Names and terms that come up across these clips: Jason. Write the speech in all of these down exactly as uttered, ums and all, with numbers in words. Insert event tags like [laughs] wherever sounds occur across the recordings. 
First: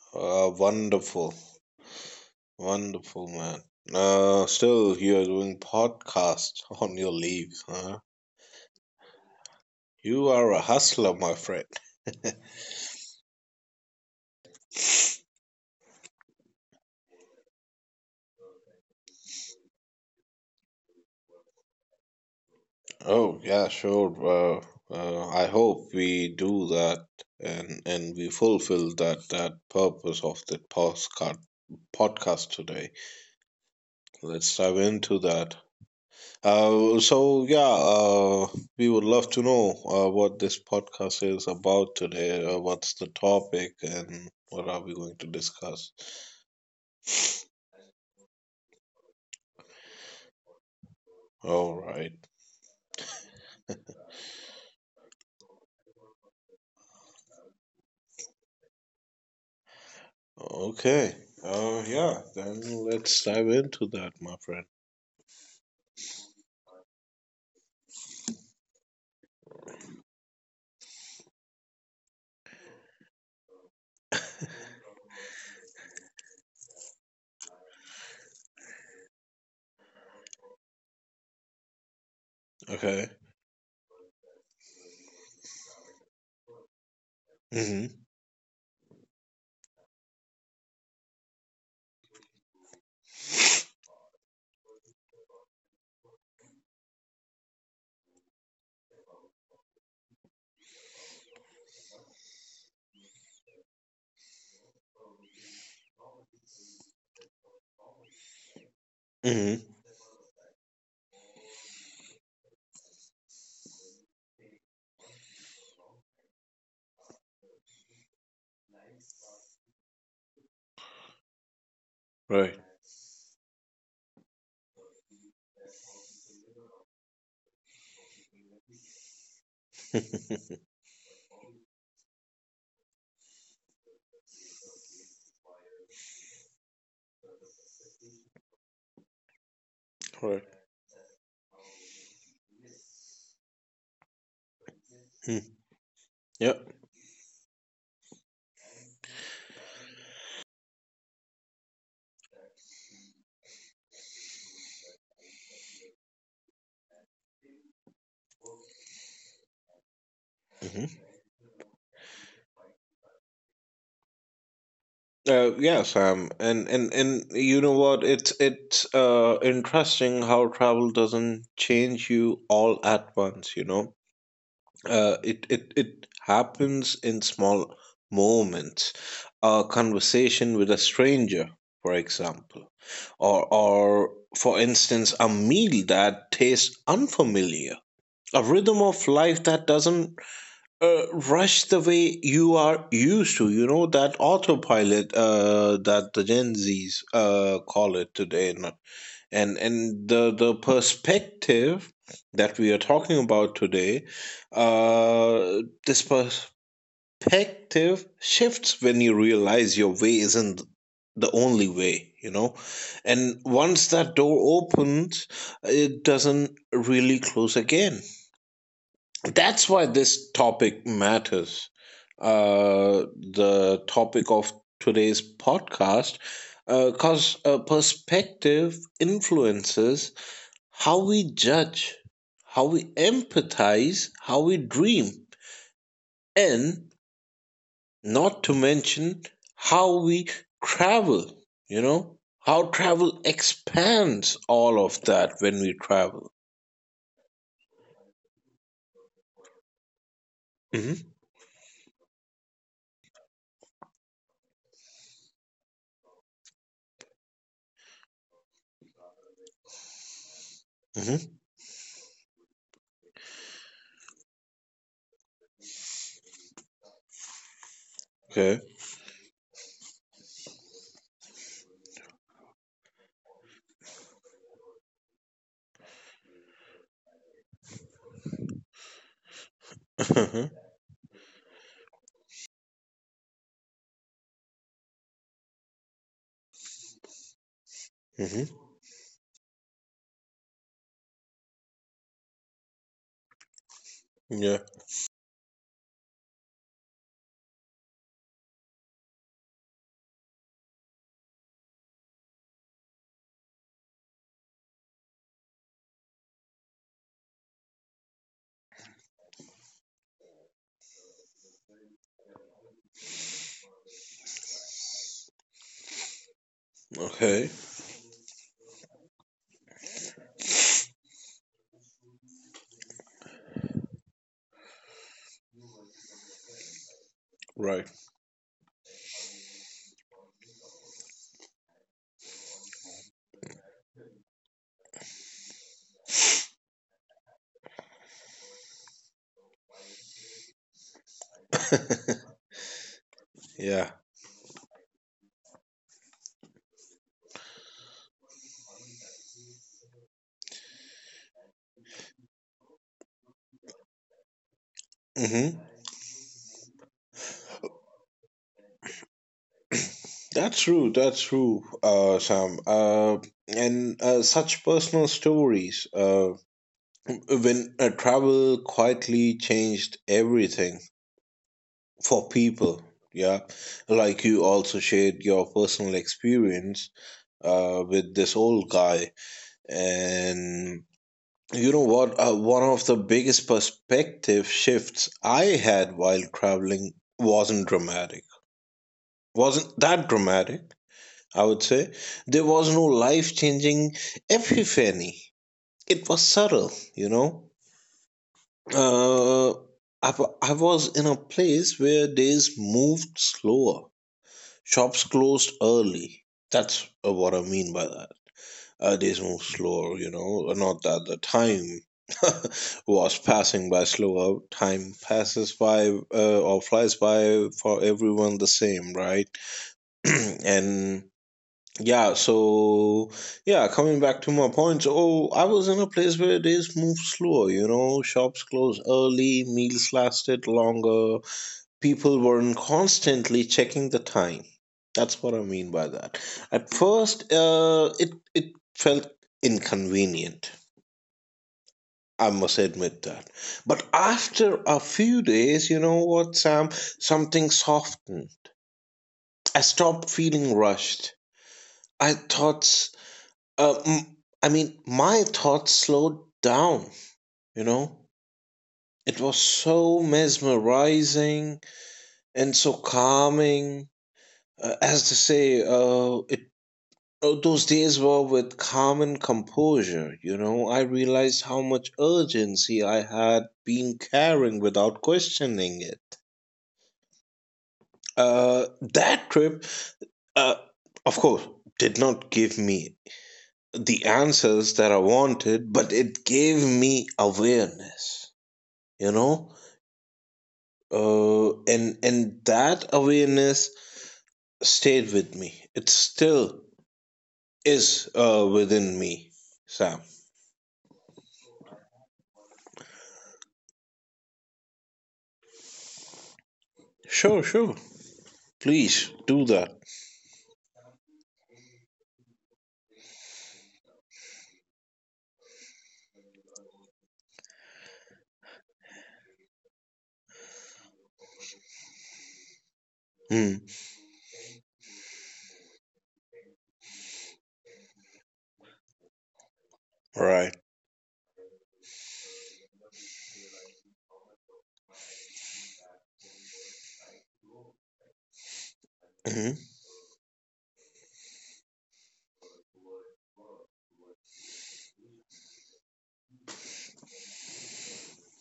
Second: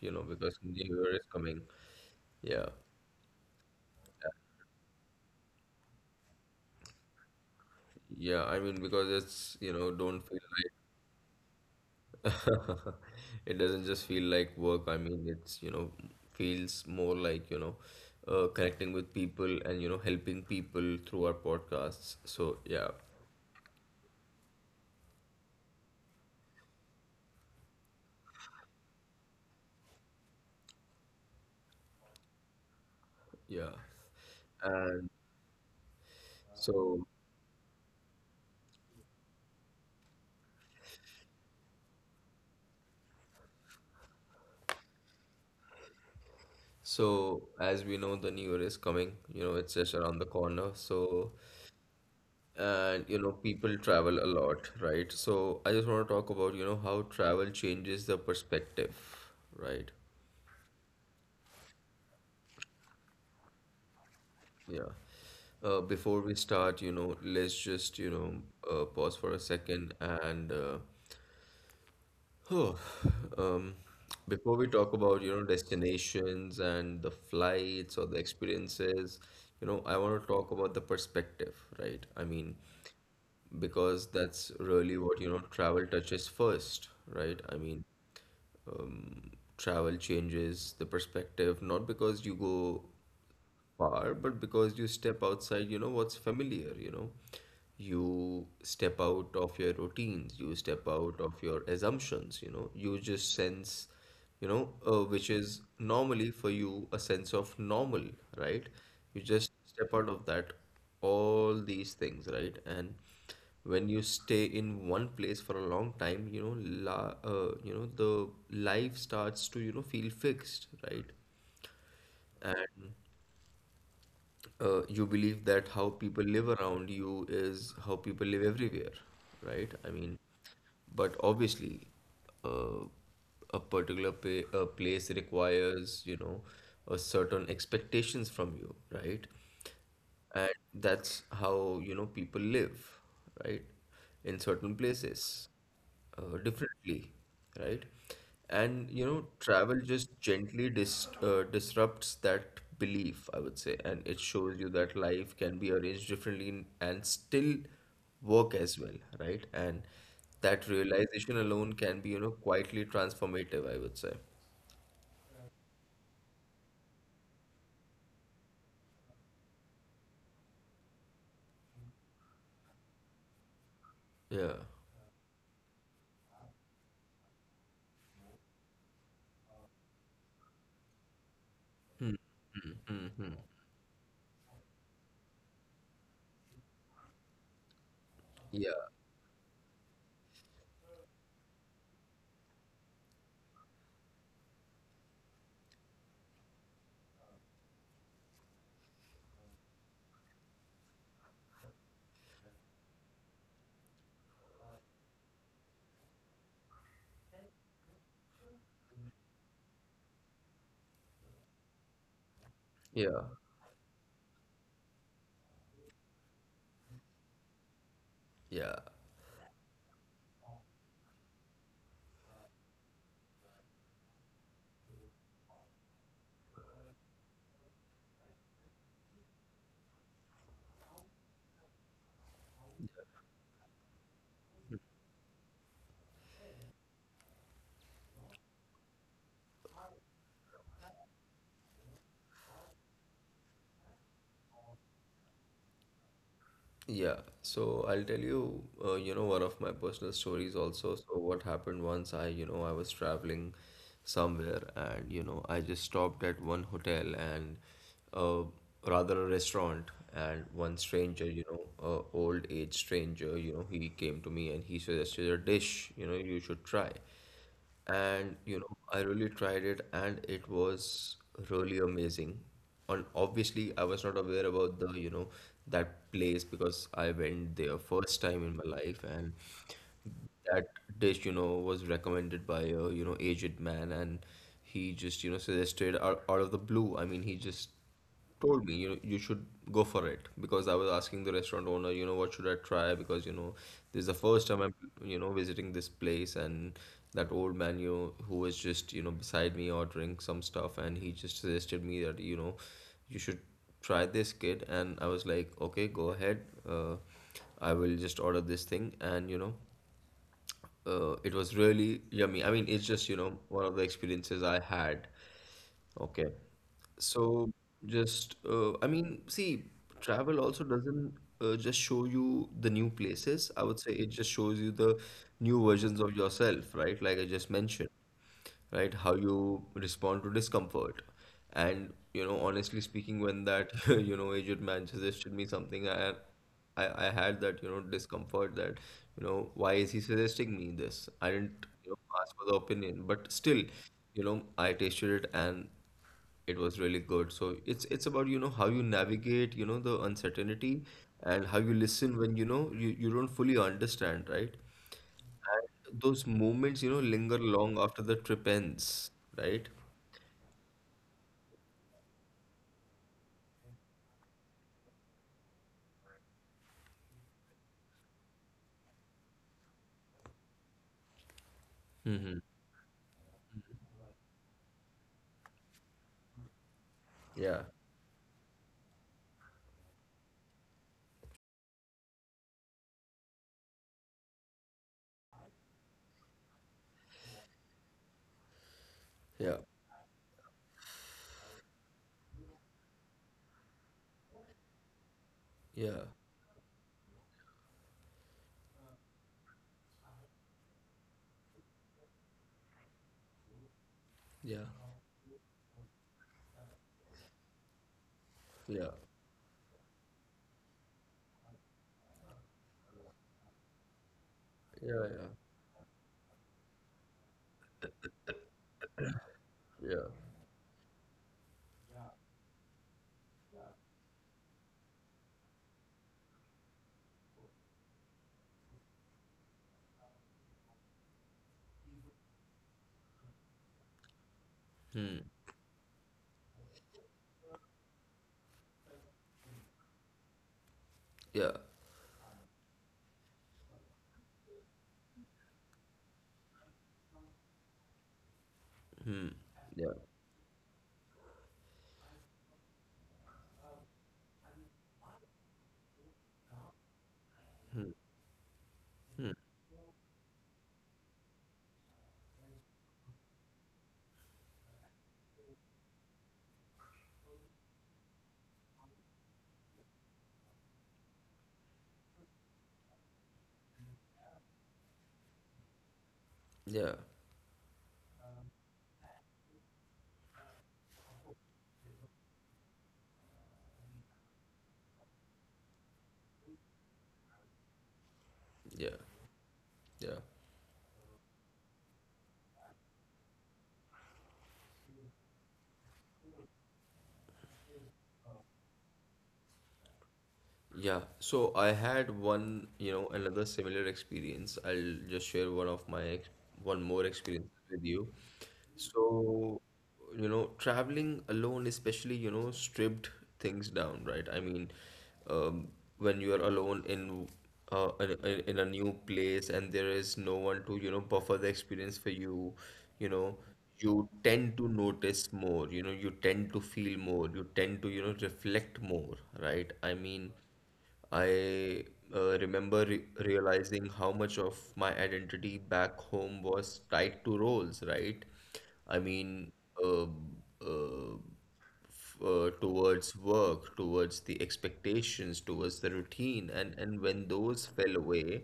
you know, Uh, because New Year is Wonderful, coming. Yeah. wonderful, man. Uh, still, you're doing podcast [laughs] on your leave, huh? Yeah, I mean, because it's, you know, don't You feel are a hustler, my friend. like [laughs] it doesn't just feel like work. I mean, it's, you know, feels more like, you know, uh, connecting with people and, you know, helping people through our podcasts. So, yeah. Oh, yeah, sure. Uh, uh, I hope we do that and and we fulfill that that purpose of the podcast podcast today. Yeah. Let's dive And into that. Uh, so So yeah, uh, we would love to know uh, what this podcast is about today. Uh, what's the topic, and what are we going to discuss? So, as we know, the new year is coming, you know, it's just around the corner. So, All right. and you know, people travel a lot, right? So, I just want to talk about, you know, how travel changes the perspective, right? Okay. Uh, yeah. Then let's dive into that, my friend. Yeah. Uh, before we start, you know, let's just, you know, uh, pause for a second and uh, Oh, um, before we talk about, you know, destinations and the flights or the experiences, you know, I want to talk about the perspective, right? I mean, Okay. because that's really what, you know, travel touches first, right? I mean, Mhm. um, travel changes the perspective, not because you go far, but because you step outside, you know what's familiar, you know. You step out of your routines, you step out of your assumptions, you know. You just sense, you know, uh, which is normally for you a sense of normal, right? You just Mhm. step out of that, all these things, right? And when you stay in one place for a long time, you know, la, uh, you know, the life starts to, you know, feel fixed, right? Right. Uh, you believe that how people live around you is how people live everywhere, right? I mean, but obviously, uh, a particular pa- a place requires, you know, a certain expectations from you, right? And Right. that's how, you know, people live, right? In certain Hmm. places. Uh, Yep. Differently, right? And you know, travel just gently dis uh, disrupts that belief, I would say, and it shows you that life can be arranged differently n- and still work as well, right? And that Hmm. realization alone can be, you know, quietly transformative, I would say. Uh, yeah, Sam, and and and you know what? It's it's uh interesting how travel doesn't change you all at once. You know, Yeah, uh, it, it it happens in small moments, a conversation with a stranger, for example, or or for instance a meal that tastes unfamiliar, a yeah, rhythm of life that doesn't uh, rush the way you are used to, you know, that autopilot uh, that the gen z's uh, call it today. And and the the perspective that we are talking about today, uh this perspective shifts when you realize your way isn't the only way, you know, yeah, and once that door opens, it doesn't really close again. yeah. That's why this topic matters, uh the topic of today's podcast, because uh, perspective influences how we judge, how we empathize, how we dream, and not to mention how we travel, you know, how travel expands all of that when we travel. Yeah, so I'll tell you, uh, you know, one of my personal stories also. Hmm. So what happened once I, you know, I was traveling somewhere and, you know, I just stopped at one hotel and uh, rather a restaurant and one stranger, Hmm. you know, a old age stranger, you know, he came to me and he suggested a dish, you know, you should try. And you Okay. know, I really tried it and it was really amazing. And obviously, I was not aware about the, you know, that place because I went there first time in my life and [laughs] Hmm. that dish, you know, was recommended by a, you know, aged man and he just, you know, suggested out, out of the blue. I mean, he just told me, you know, you should go for it because I was asking the restaurant owner, you know, what should I try? Because, you know, this is the first Yeah. time I'm, you know, visiting this place and that old man, you know, who was just, you know, beside me ordering some stuff and he just suggested me that, you know, you should try this kid and I was like, okay, go ahead. Uh, I will just order this thing and, you know, uh, it was really yummy. I mean, it's just, you know, one of the experiences I had. Okay. So Okay. just, uh, I mean, see, travel also doesn't uh, just show you the new places. I would say it just shows you the new versions of yourself, right? Like I just mentioned, Right. right? How you respond to discomfort. And, you know, honestly speaking, when that, [laughs] you know, aged man suggested me something, I, I, I had that, you know, discomfort that, you know, why is he suggesting me this? I didn't, you know, [laughs] ask for the opinion, but still, Yeah. you know, I tasted it and it was really good. So it's it's about, you know, how you navigate, you know, the uncertainty and how you listen when, you know, you, you don't fully understand, right? Hmm. And those moments, you know, linger long after the trip ends, right? That's true. That's true, uh, Sam. Uh, and uh, such personal stories. Uh, when uh, travel quietly changed everything for Mm-hmm. people. Yeah, like you also shared your personal experience Yeah. uh, with this old guy. And you know what, uh, one of the biggest perspective shifts I had while traveling wasn't dramatic, Yeah. wasn't that dramatic, I would say. There was no life changing epiphany. Yeah. It was subtle, you know. Uh, I, wa- I was in a place where days moved slower. Yeah. Shops closed early. That's uh, what I mean by that. Yeah. Uh, days moved slower, you know. Not that the time [laughs] was passing by slower. Time Yeah. Yeah. passes by uh, or flies by for everyone the same, right? [clears throat] Yeah. And yeah, so yeah, coming back to my points. Oh, I was in a place where days moved slower, you know, shops closed early, meals lasted longer, people weren't constantly checking the time. Hmm. That's what I mean by that. At first, uh, it it felt inconvenient. Yeah. I must admit that. But after a few days, you know what, Sam? Something softened. I Yeah. stopped feeling rushed. I thought Uh, m- I mean, my thoughts slowed down, you know? It Hmm. was so mesmerizing and so calming. Uh, as to say, uh, it, uh, those days were with calm and composure, you know? I realized how much urgency I had been carrying without questioning it. Yeah. Uh, that trip, uh, of course, did not give me the answers that I wanted, but it gave me awareness, Yeah. you know. Yeah. Uh, and and that awareness stayed with me. It still is uh, within me, Sam. Yeah, so I had one, you know, another similar experience. I'll just share one of my ex one more Sure, experience sure. with you. Please do So, that. you know, traveling alone, especially, you know, stripped things down, right? I mean, um, when you are alone in uh, in, in in a new place and there is no one to, you know, buffer the experience for you, you know, Hmm. you tend to notice more, you know, you tend to feel more, you tend to, you know, reflect more, right? I mean, Right. I uh, remember re realizing how much of my identity back home was tied to roles, right? I mean, Mm-hmm, uh, uh, uh, towards work, towards the expectations, towards the routine, and and when those fell away,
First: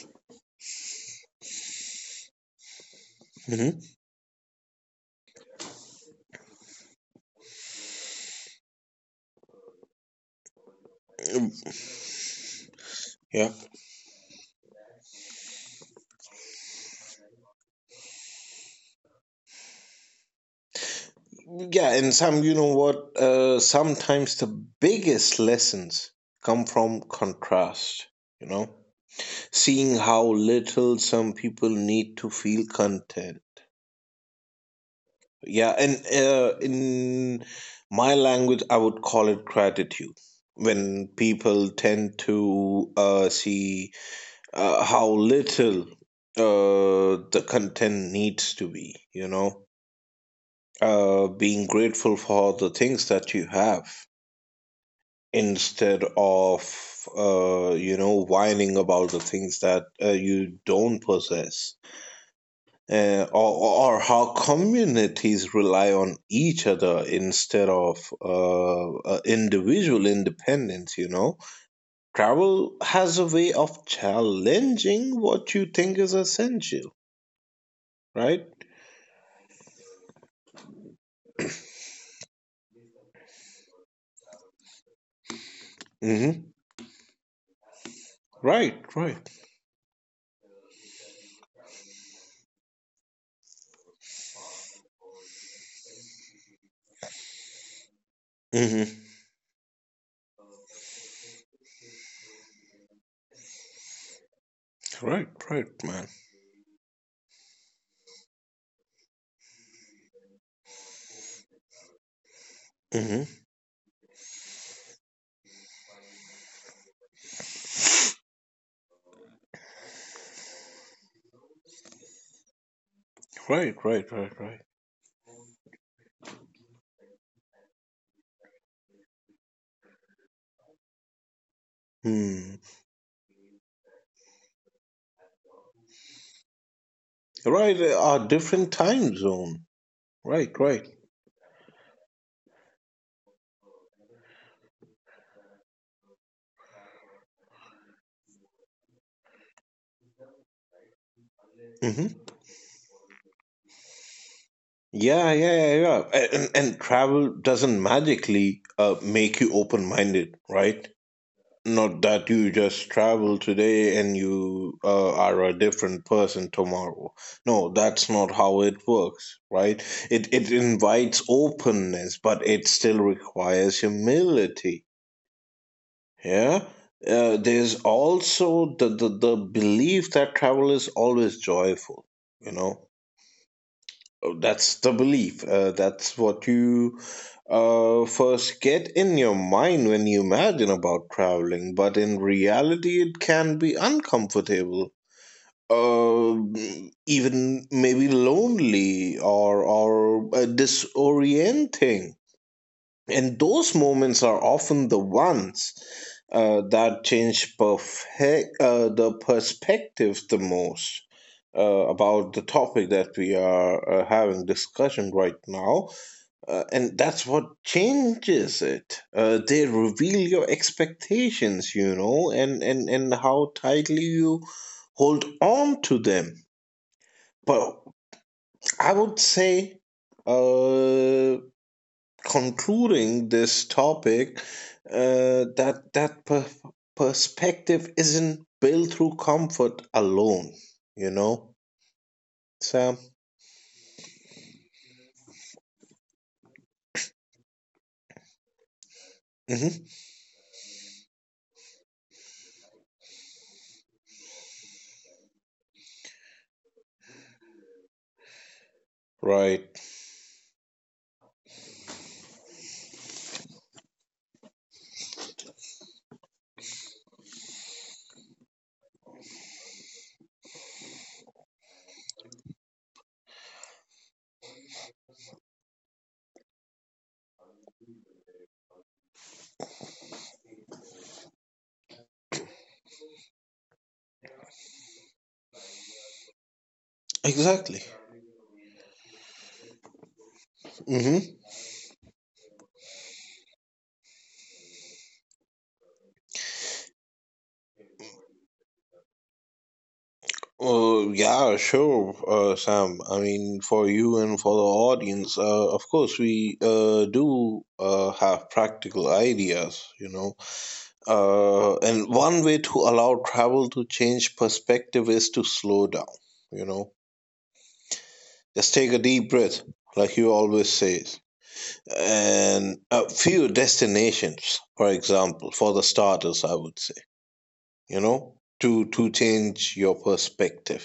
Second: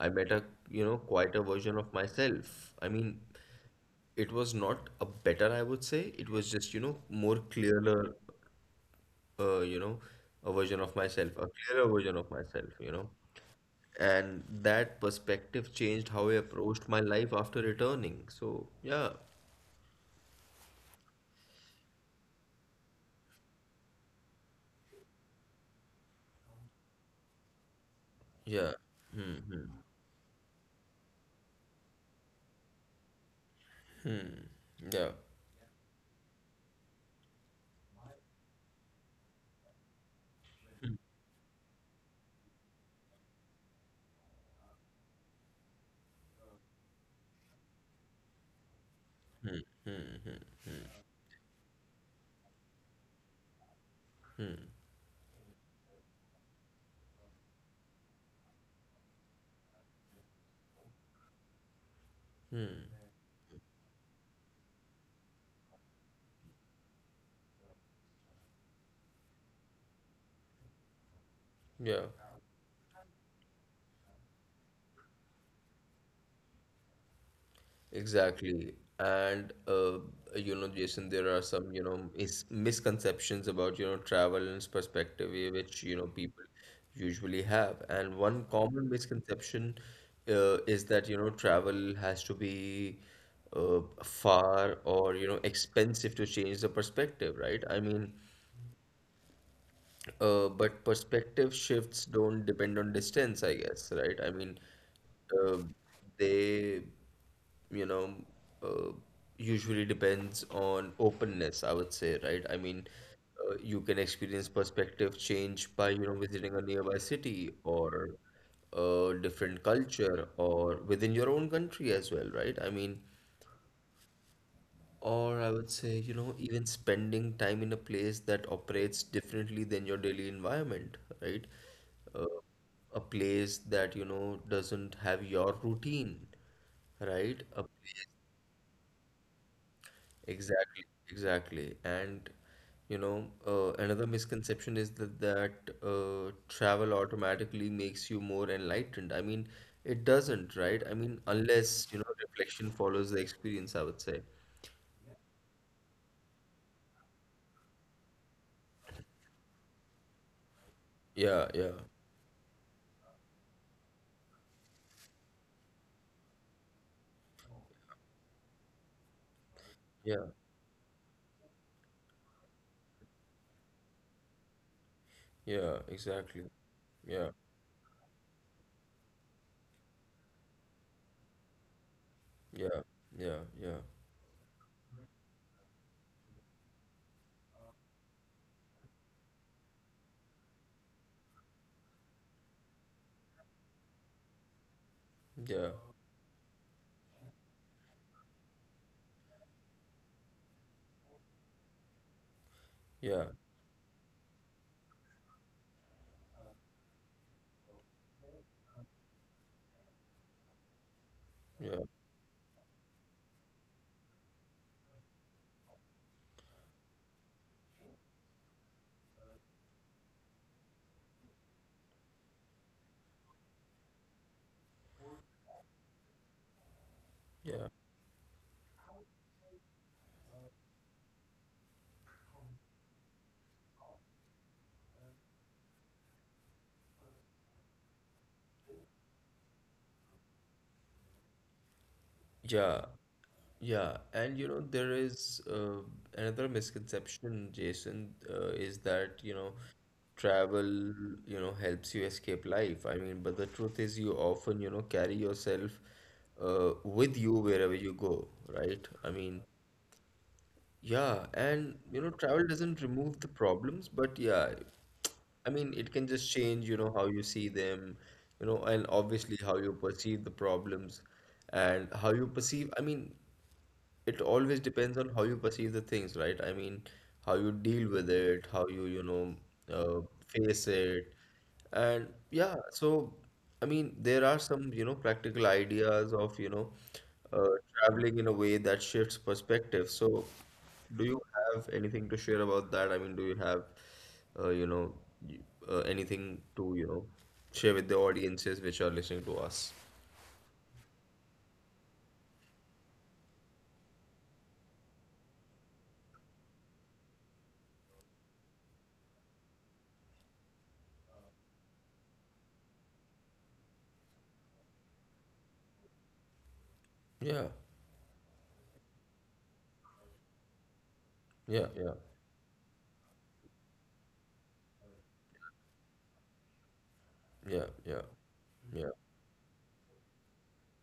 I met a you know quieter version of myself. I mean, mm-hmm. it was not a better, I would say. It was just you know more clearer, uh, you know, a version of myself, a Um. clearer version of myself, you know. yeah And that perspective changed how I approached my life after returning. So yeah, yeah and Sam, you know what, uh, sometimes the biggest lessons come from contrast, you know, yeah, hmm hmm. seeing how little some people need to feel content. Yeah, Yeah, and uh, in my language, I would call it gratitude. When people tend to uh, see uh, how little uh, the content needs to be, you know, uh, being grateful for the things that you have instead of, uh, you know, whining about the things that uh, you don't possess, uh, or, or how communities rely on each other instead of uh, uh, individual independence, you know. yeah. Travel has a way of challenging what you think is essential, right? Exactly. And uh, you know, Jason, there are some, you know, is misconceptions about, you know, travel and its perspective eh, which, you know, people Mm-hmm. usually have. And one Right, common right. misconception uh, is that, you know, travel has to be uh, far or, you know, expensive to change the perspective, right? I mean, Mm-hmm. uh, but perspective shifts don't depend on distance, I guess, right? I mean, Right, uh, right, man. they, you know, uh, usually depends on openness, I would say, right? I mean, Mm-hmm. uh, you can experience perspective change by, you know, visiting a nearby city or a different culture or within your own country as well, right? I mean, Right, right, right, right. or I would say, you know, even spending time in a place that operates differently than your daily environment, right? Uh, Hmm. a place that, you know, doesn't have your routine, right? A Right, uh, place, our different time zone. Right, exactly, right. exactly. And, you know, uh, another misconception is that, that uh, travel automatically makes you more enlightened. I mean, it doesn't, right? I mean, unless, you know, Mm-hmm. reflection follows the experience, I would say. Yeah, yeah, yeah, yeah. A- And, and travel doesn't magically uh, make you open minded, right? Yeah, yeah, Not that you just travel today and you uh, are a different person tomorrow. No, that's not how it works, right? yeah. It, it invites openness, but it still requires humility. Yeah, exactly. Yeah? Yeah, Uh, there's also the, the, the belief that travel is always joyful, you yeah, know? yeah, yeah, Oh, that's the belief. Uh, that's what you uh, first get in your mind when you imagine about traveling, but in reality, it can be uncomfortable. yeah, Uh, Even maybe lonely or or uh, disorienting. yeah, And those moments are often the ones uh, that change perfect, uh, the perspective the most, uh, yeah, about the topic that we are uh, having discussion right now. Uh, and that's what changes it. Uh, they reveal your expectations, you know, and, and, and how tightly you hold on to them. yeah, But I would say, uh, concluding this topic, uh, that that per- perspective isn't built through comfort alone, you know, yeah, Sam. yeah. And you know, there is uh, another misconception, Jason, uh, is that, you know, Hmm. travel, you know, helps you escape life. I mean, but the truth is you often, you know, carry yourself uh, with you wherever you go, right? I mean, Right. yeah, and you know, travel doesn't remove the problems, but yeah, I mean, it can just change, you know, how you see them, you know, and obviously how you perceive the problems and how you perceive. I mean, it always depends on how you perceive the things, right? I mean, how you deal with it, how you, you know, uh, face it. And yeah, so I mean, there are some, you know, practical ideas of, you know, uh, Exactly. traveling in a way that shifts perspective. So, do you Hmm. have anything to share about that? I mean, do you have, uh, you know, y- uh, anything to, you know, share with the audiences which are listening to us? Uh, yeah, sure, uh, Sam. I mean, for you and for the audience, uh, of course we uh, do uh, have practical ideas, you know. Uh, and one way to allow travel to change perspective is to slow down, you know. Yeah, Just take a deep breath, like you always say, yeah, yeah, and a few destinations, for example, for the starters, I would say, yeah, you yeah, know, to to change your perspective.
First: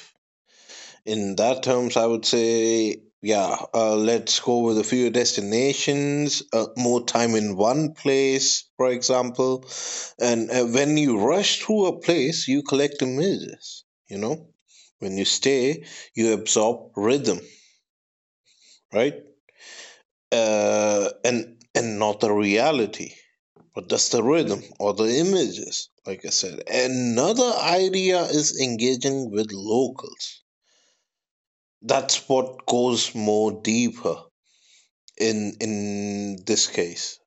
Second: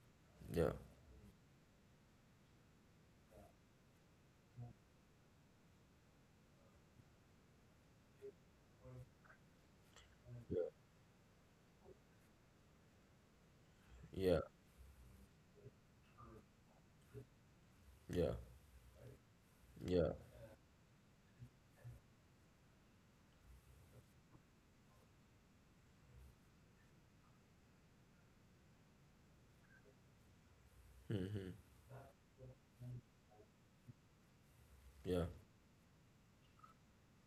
yeah, In that terms, I would say, yeah, uh, let's go with a few destinations, uh, more time in one place, for example, and yeah. uh, when you rush through a place, you collect images. You Yeah, know, when you stay, you absorb rhythm, yeah, right? yeah, uh, and and not the reality, but that's the rhythm or the images, like I said. Another idea is engaging with locals. That's what goes more deeper yeah, in in this case.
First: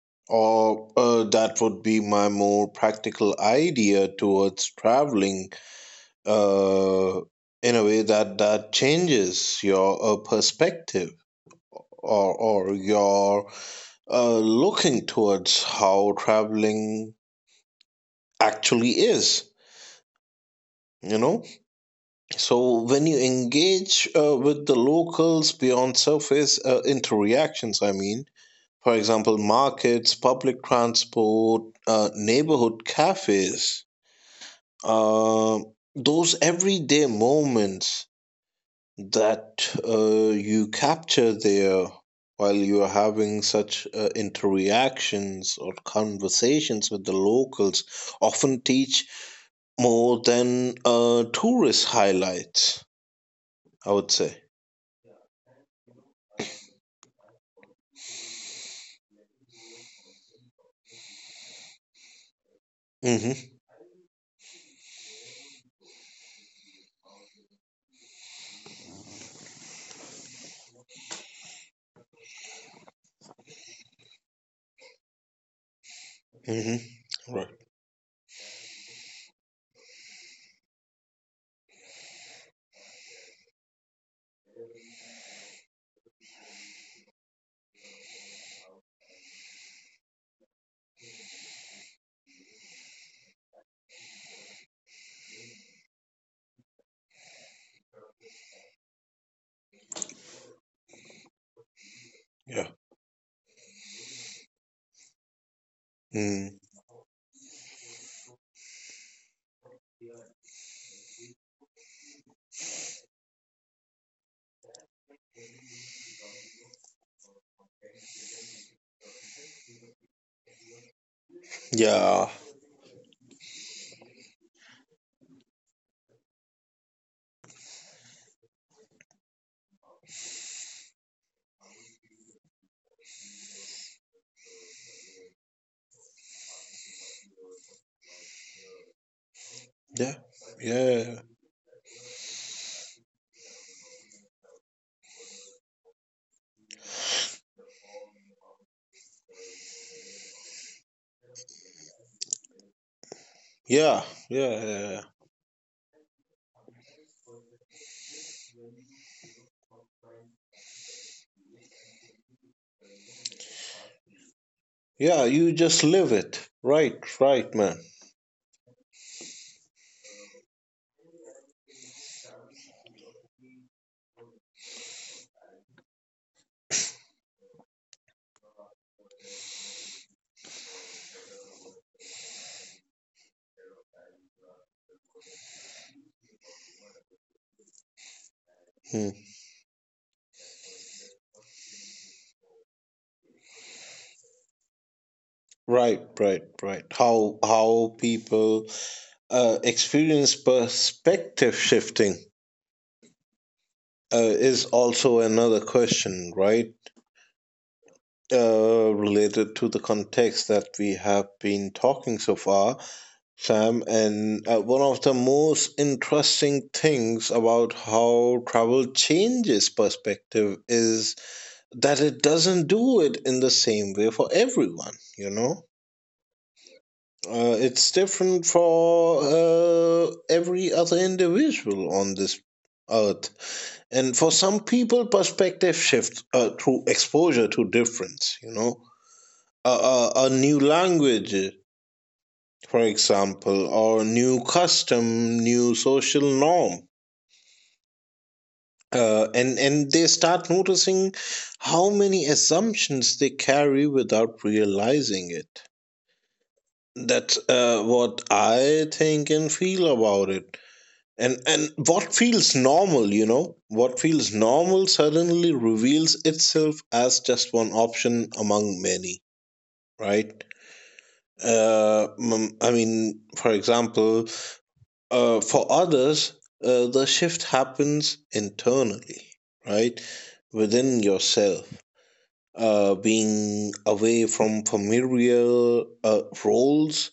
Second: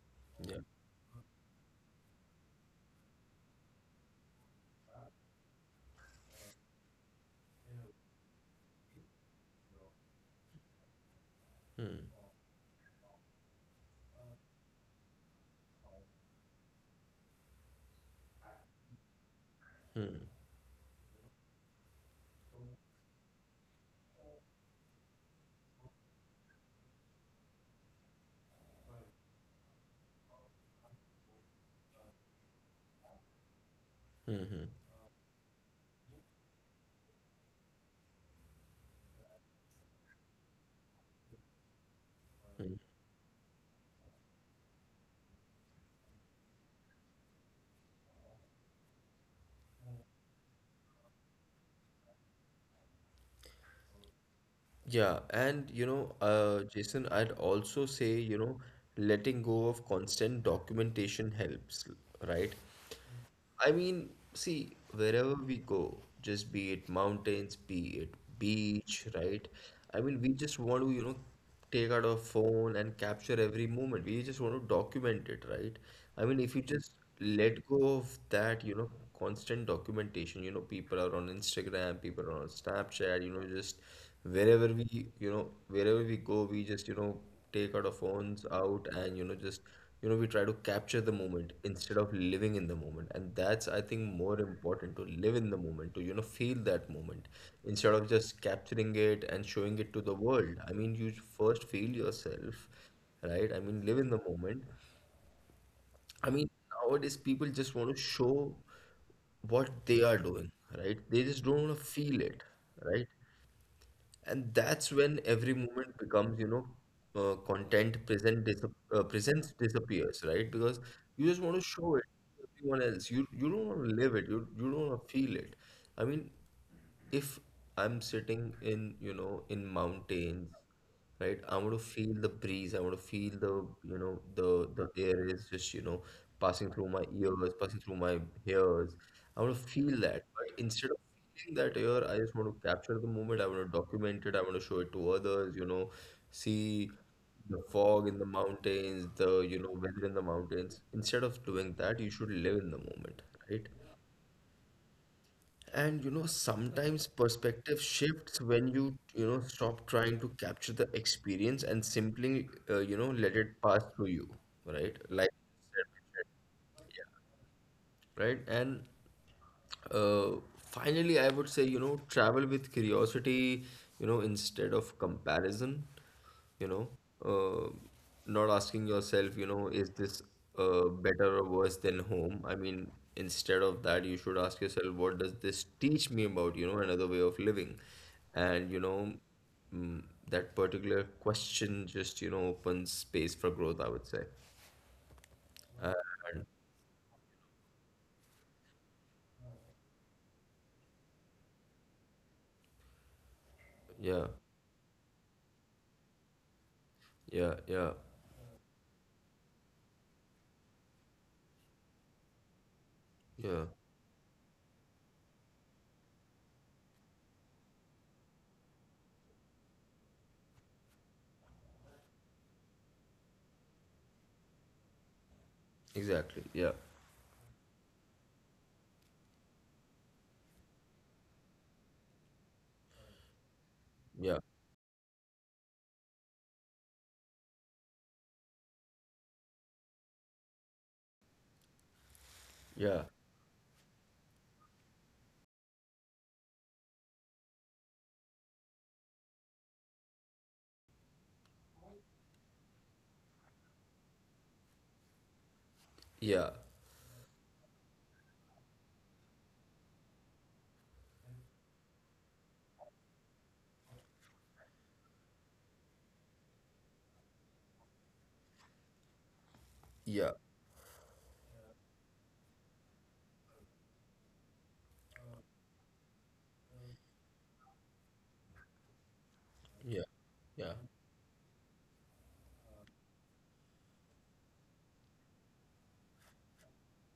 yeah. Or uh, that would be my more practical idea towards traveling, uh, in a way that that changes your uh, perspective Hmm. or or your uh, looking towards how traveling actually is, you know. So when you engage uh, with the locals beyond surface uh, interactions, I mean, for example, markets, public transport, uh, neighborhood cafes, Mm-hmm. uh, those everyday moments that uh, you capture there while you're having such uh, interactions or conversations with the locals often teach more than uh, tourist highlights, I would say. Yeah, and you know, uh, Jason, I'd also say, you know, letting go of constant documentation helps, right? Mm-hmm. I mean, see, wherever we go, just be it mountains, be it beach, right? I mean, we just want to, you know, take out our phone and capture every moment. We just want to document it, right? I mean, if you just Mm-hmm. Right. let go of that, you know, constant documentation, you know, people are on Instagram, people are on Snapchat, you know, just wherever we, you know, wherever we go, we just, you know, take out our phones out and, you know, just you know we try to capture the moment instead of living in the moment and that's I think more important to live in the moment to you know feel that moment instead of just capturing it and showing it to the world I mean you first feel yourself Yeah. right I mean live in the moment I mean Mm. nowadays people just want to show what they are doing right they just don't want to feel it right and that's when every moment becomes, you know, uh, content present dis uh, presence disappears, right? Because you just want to show it Yeah. to everyone else. You you don't want to live it. You you don't want to feel it. I mean, if I'm sitting in, you know, in mountains, right? I want to feel the breeze. I want to feel the, you know, the the air is just, you know, passing through my ears, passing through my hairs. I want to feel Yeah. that. But instead of Yeah. Yeah. feeling that air, I just want to capture the moment. I want to document it. I want to show it to others, you know, see the fog in the mountains, the, you know, weather in the mountains. Instead of doing that, you should live in the moment, right? Yeah. Yeah. Yeah. And you know, sometimes perspective shifts when you, you know, stop trying to capture the experience and simply, uh, you know, let it pass through you, right? Yeah, Like, you just live it. Right. Right, man. right? And uh, finally, I would say, you know, travel with curiosity, you know, instead of comparison, you know, uh, not asking yourself, you know, is this uh, better or worse than home? I mean, instead of that, you should ask yourself, what does this teach me about, you know, another way of living? And, you know, Mm. mm, that particular question just, you know, opens space for growth, I would say. Right. And Right. Right. How how people Uh, experience perspective shifting uh, yeah, is also another question, right? yeah, yeah, Uh, related to the context that we have been talking so far, yeah, Sam. And uh, one of the most interesting things about how travel changes perspective is that it doesn't do it in the same way for everyone, you know? exactly. Yeah. Uh, it's different for uh, every other individual on this earth. And for Yeah. some people, perspective shifts uh, through exposure to difference, you know, a, a, a new language, for Yeah, example, or new custom, new social norm. Uh, and, and they start noticing how many assumptions they carry without realizing it. yeah, That's uh, what I think and feel about it. and and what feels normal, you know, what feels normal suddenly reveals itself as just one option among many, yeah, right? uh, mm, I mean, for example, uh, for others, uh, the shift happens internally, yeah, right? yeah, Within yourself, uh, being away from familiar uh, roles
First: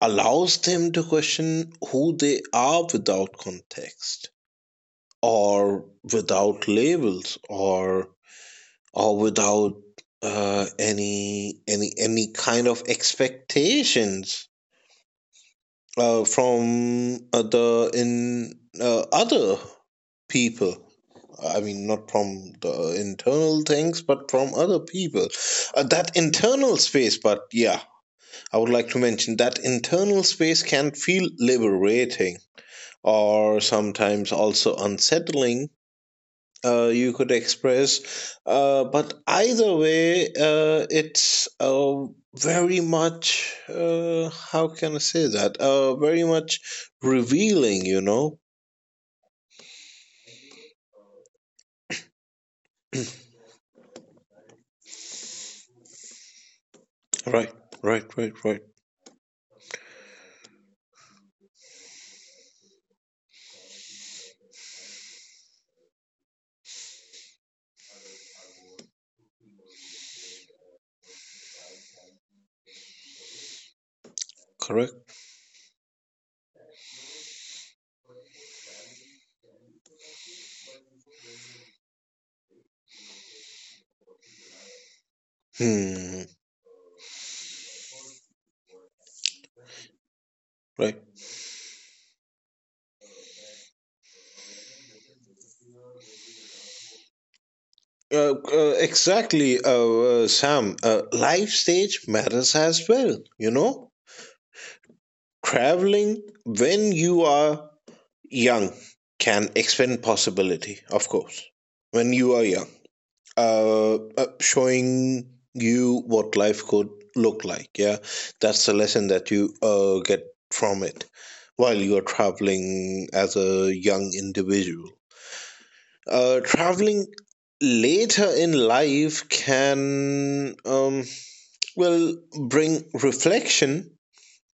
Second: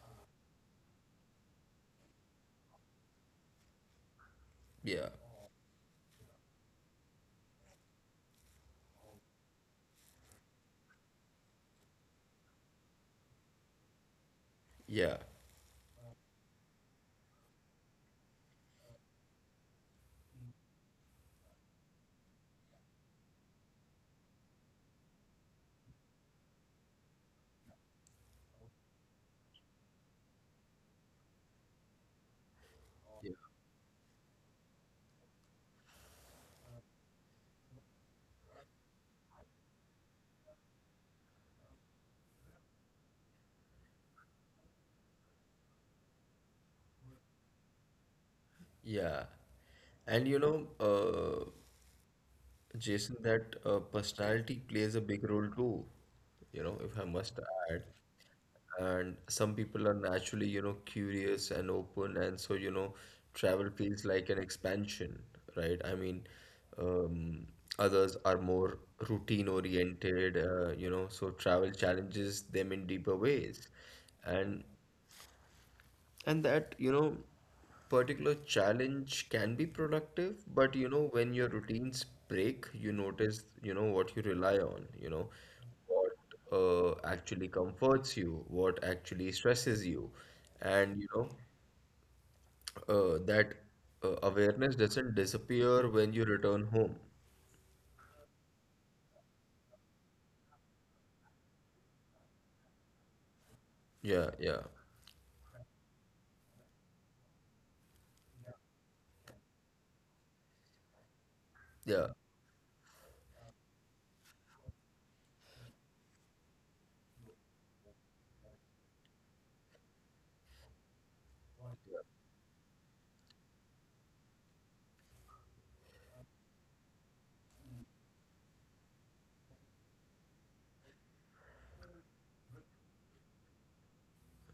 allows them to question who they are without context yeah, or without labels or or without uh, any any any kind of expectations yeah, uh, from other in uh, other people. I mean, not from the internal things but from other people, uh, that internal space. But yeah, I would like to mention that internal space can feel liberating yeah, or sometimes also unsettling, uh, you could express. Uh, but either way, uh, it's uh, very much, uh, how can I say that? Uh, very much revealing, you know? yeah. And you know, uh, Jason, that uh, personality plays a big role too, you know, if I must Right, add. right, right, right. And some people are naturally, you know, curious and open, and so, you know, travel feels like an expansion, right? I mean, um, others are more routine oriented, uh, you know, so travel challenges them in deeper ways. And Correct. and that, you know, particular challenge can be productive, but you know, when your routines break, you notice, you know, what you rely on, you know, what Hmm, uh, actually comforts you, what actually stresses you. And, right. you know, uh, that uh, awareness doesn't disappear when you return home. Uh, uh, exactly, uh, uh, Sam. Uh, life stage matters as well, you know? Yeah, yeah, Traveling when you are young can expand possibility, of course. yeah, When you are young, uh, uh, showing you what life could look like. Yeah, that's the lesson that you uh, get from it while you're traveling as a young individual. Uh, traveling later in life can, um, well, bring reflection,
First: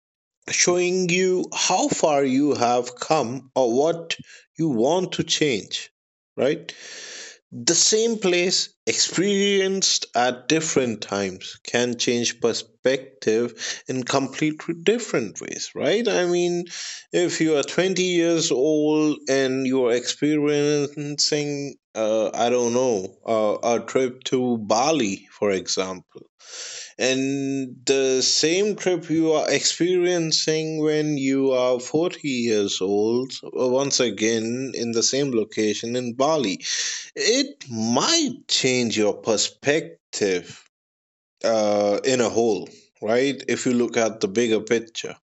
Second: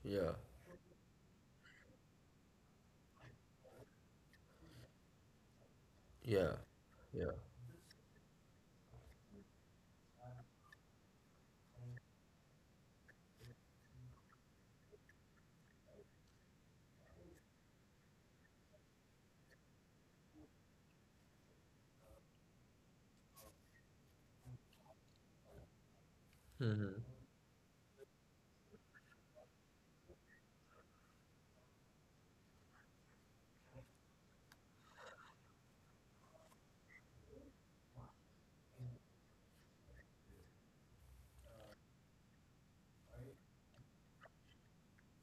yeah, showing you how far you have come or what you want to change, yeah, right? yeah. The same place, experienced at different times, can change perspective in completely different ways, right? I mean, if you are twenty years old and you are experiencing, uh, I don't know, uh, a trip to Bali, for example, Hmm. and the same trip you are experiencing when you are forty years old, uh, once again in the same location in Bali, it might change your perspective uh, in a whole, right? If you look at the bigger picture.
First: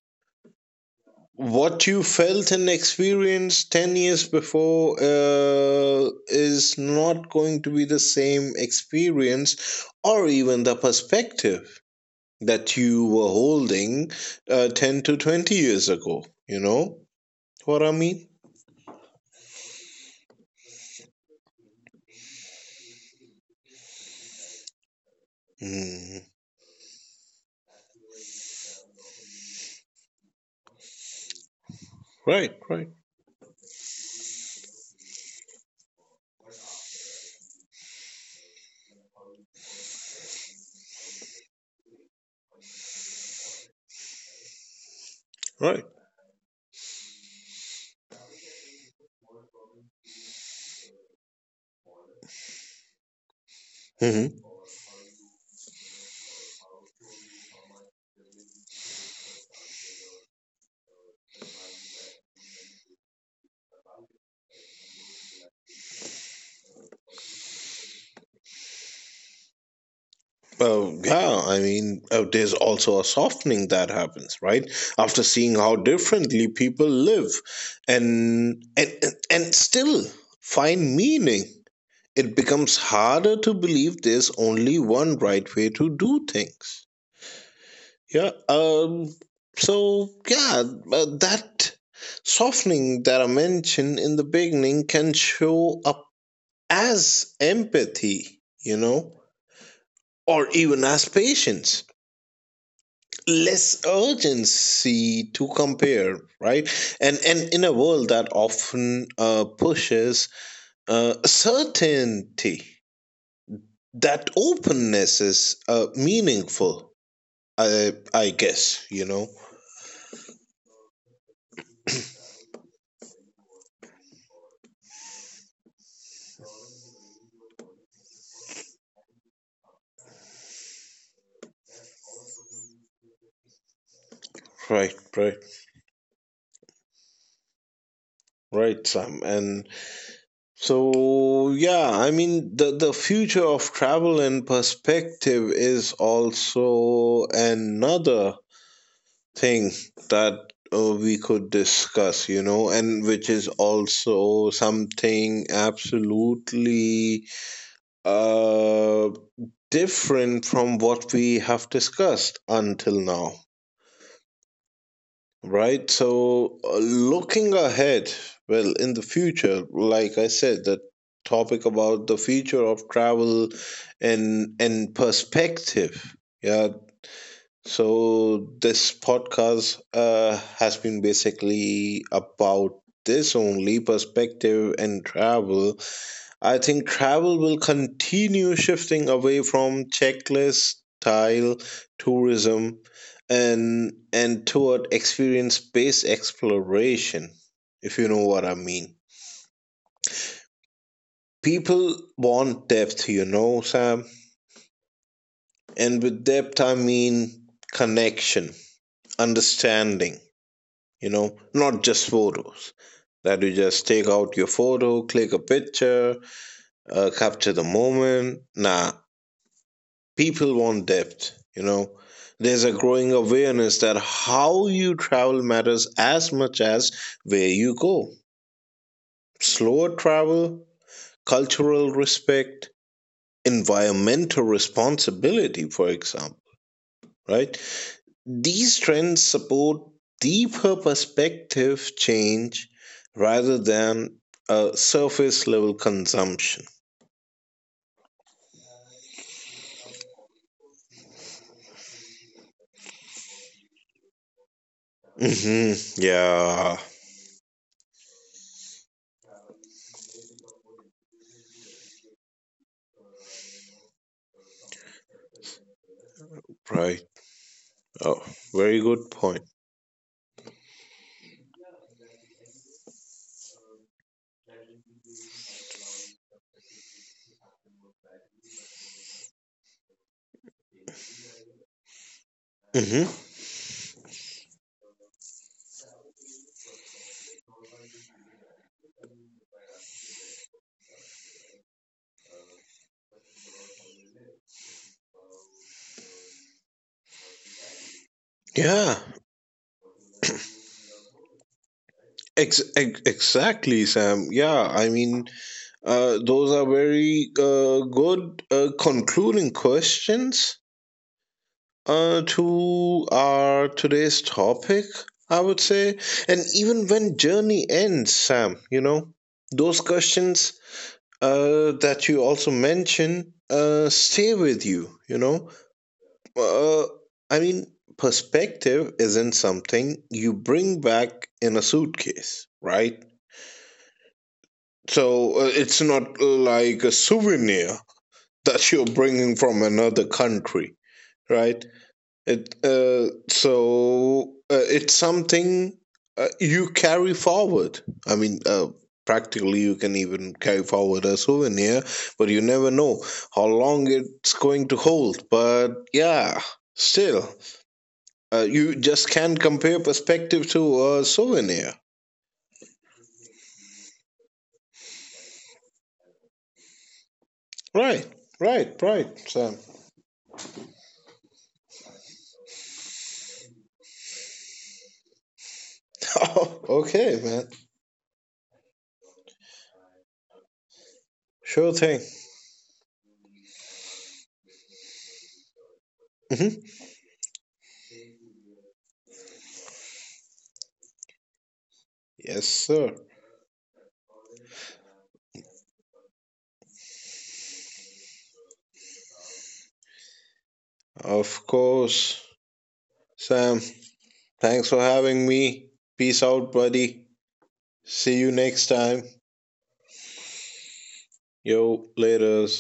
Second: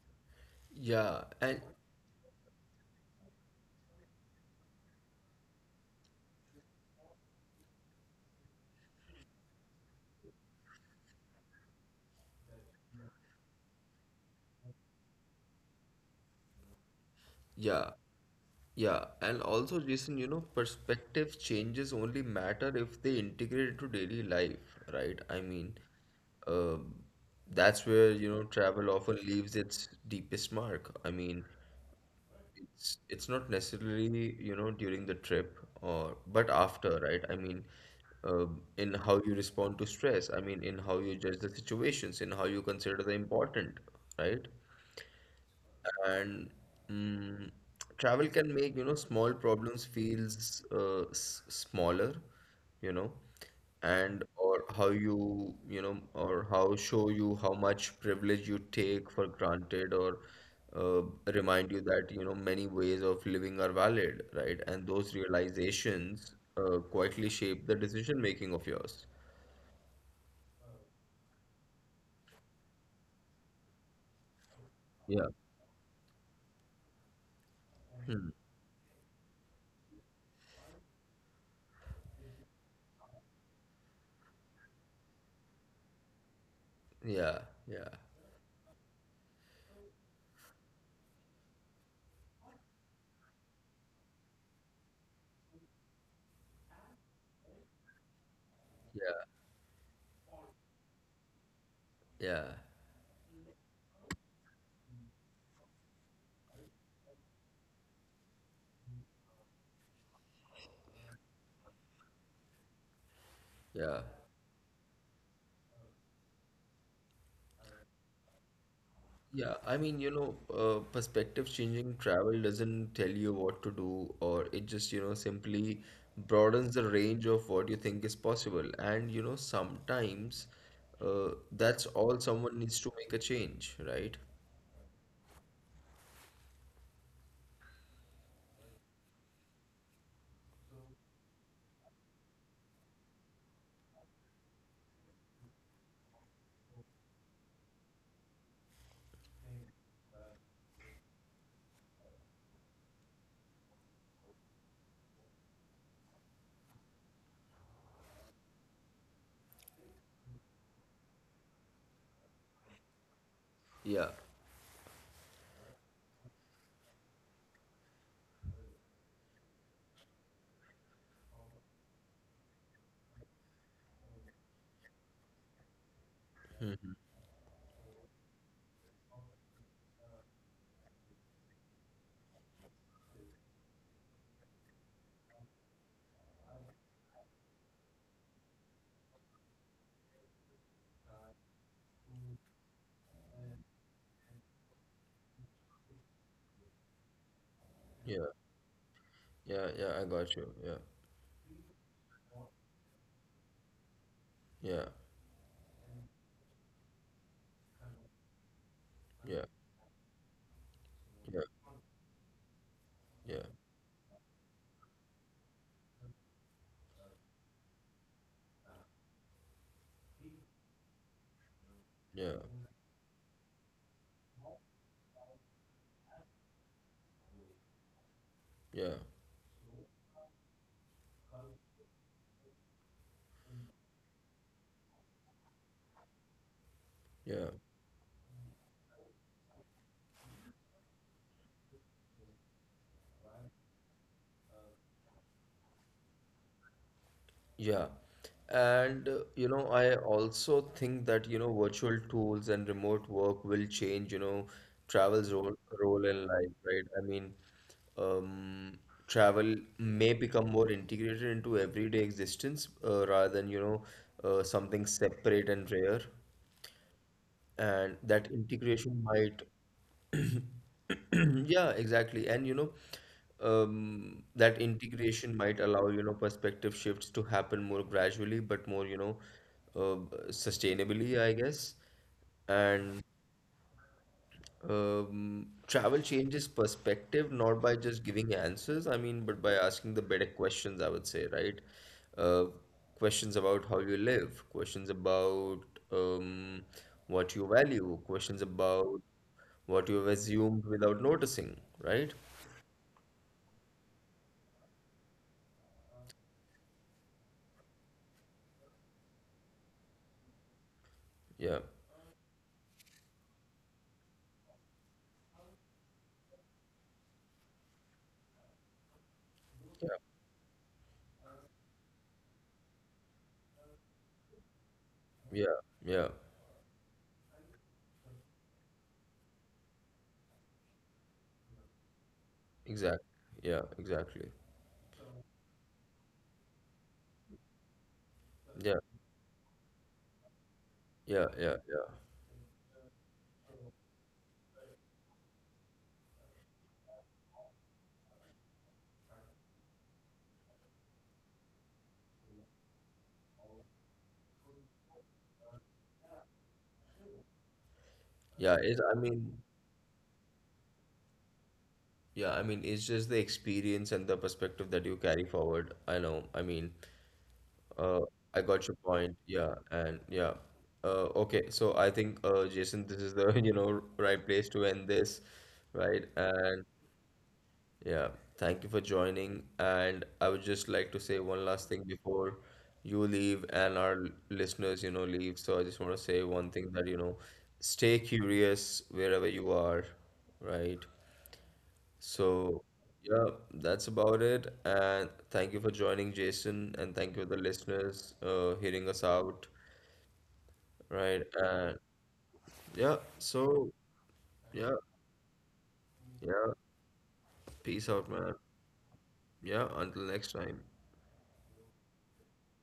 Yeah, and What you felt and experienced ten years before uh, is not going to be the same experience or even the perspective that you were holding, uh, ten to twenty years ago. You know what yeah, I mean? yeah, and also, Jason, you know, perspective changes only matter if they integrate into daily life, right? I mean, Mm. um, that's where, you know, travel often leaves its deepest mark. I mean, Right, right, it's it's not necessarily, you know, during the trip or but after, right? I mean, um, in how you respond to stress, I mean, in how you judge the situations, in how you consider the important, right? right. And mm, travel can make you know small problems feels uh, s smaller, you know, and Mhm. or how you, you know, or how show you how much privilege you take for granted or uh, remind you that you know many ways of living are valid, right? And those realizations uh, quietly shape the decision making of yours. Oh, yeah. I mean, uh, there's also a softening that happens, right? After Yeah. seeing how differently people live Hmm. and and and still find meaning, it becomes harder to believe there's only one right way to do things. Yeah, yeah, Yeah. Um. So yeah, uh, that softening that I mentioned in the beginning can show up as empathy, you know, yeah, or even as patience, yeah, less urgency to compare, right? And and in a world that often uh, pushes uh, certainty, yeah. that openness is uh, meaningful, i i guess, you know. Yeah, I mean, you know, uh, perspective changing travel doesn't tell you what to do, or it just, you know, simply broadens the range of what you think is possible. And, you know, sometimes uh, that's all someone needs to make a change, right? Right, right, right, Sam. And so yeah, I mean, the the future of travel and perspective is also another thing that uh, we could discuss, you know, and which is also something absolutely uh, different from what we have discussed until now, Yeah. right? So, uh, looking ahead, well, in the future, like I said, the topic about the future of travel and and perspective. Yeah, Hmm. so, this podcast uh, has been basically about this only perspective and travel. I think travel will continue shifting away from checklist style tourism and and toward experience based exploration, if you Yeah. know what I mean. Yeah. Yeah. I got you. Yeah. People want depth, you know, Sam, Yeah. and with depth I mean connection, Yeah. understanding, you know, Yeah. not just photos Yeah. that you just take out your photo, click a picture, uh, capture the moment. Nah, people want depth, you know. Yeah. There's a growing awareness that how you travel matters as much as where you go, Yeah. slower travel, cultural respect, environmental responsibility, for example, Yeah. right? These trends support deeper perspective change rather than a surface level consumption. Yeah. And uh, you know, I also think that you know, virtual tools and remote work will change, you know, travel's role Hmm. role in life, Yeah, right? I mean, um, travel may become more integrated into everyday existence uh, rather than, you know, uh, something separate and rare, right. and Oh, that very integration good might point. [clears throat] yeah exactly, and you know, um, that integration might allow you know perspective shifts to happen more gradually but more, you know, uh, sustainably I guess. And Hmm. um, travel changes perspective not by just giving answers, I mean, but by asking the better questions, I would say, right? uh, Questions about how you live, questions about um, what you value, questions about Yeah, what you've assumed without noticing, right? ex- ex- exactly, Sam. Yeah, I mean, uh, those are very uh, good uh, concluding questions, Yeah, uh, to our today's topic, I would say. And even when journey ends, Sam, you know, those yeah, questions uh, that you also mentioned uh, stay with you, you know. yeah, yeah, Uh, I mean, perspective isn't something you bring back in a suitcase, exactly. right? Yeah, exactly. So uh, it's not like a souvenir that Yeah, you're bringing from another country, yeah, yeah, right? yeah. It uh, so uh, it's something, uh, you carry forward. I mean, uh, practically you can even carry forward a souvenir, but you never know how long it's going to hold. But yeah, still, uh, Yeah, you it, I just mean, can't compare perspective to a souvenir. yeah, I mean, it's just the experience and the perspective that you carry forward. I know, I mean, uh, Right, I got your right, point. right, Yeah, Sam. and yeah. Uh, okay, so I think, uh, Jason, this is the, [laughs] you know, right place to end this, right? And [laughs] Okay, man. yeah, thank you for joining. And I would just like to say one last Sure thing thing. before you leave and our l- listeners, you know, leave. So I just want to say one thing Hmm. that, you know, stay curious wherever you are, right? Yes, So, sir. yeah, that's about it. And thank you for joining, Jason. And thank you, the listeners, uh, hearing us out, right? Of And course, yeah, Sam. so, yeah, Thanks for having me. Peace yeah, out, buddy. peace out, See you man. next time. Yeah, until next time. Yo, laters.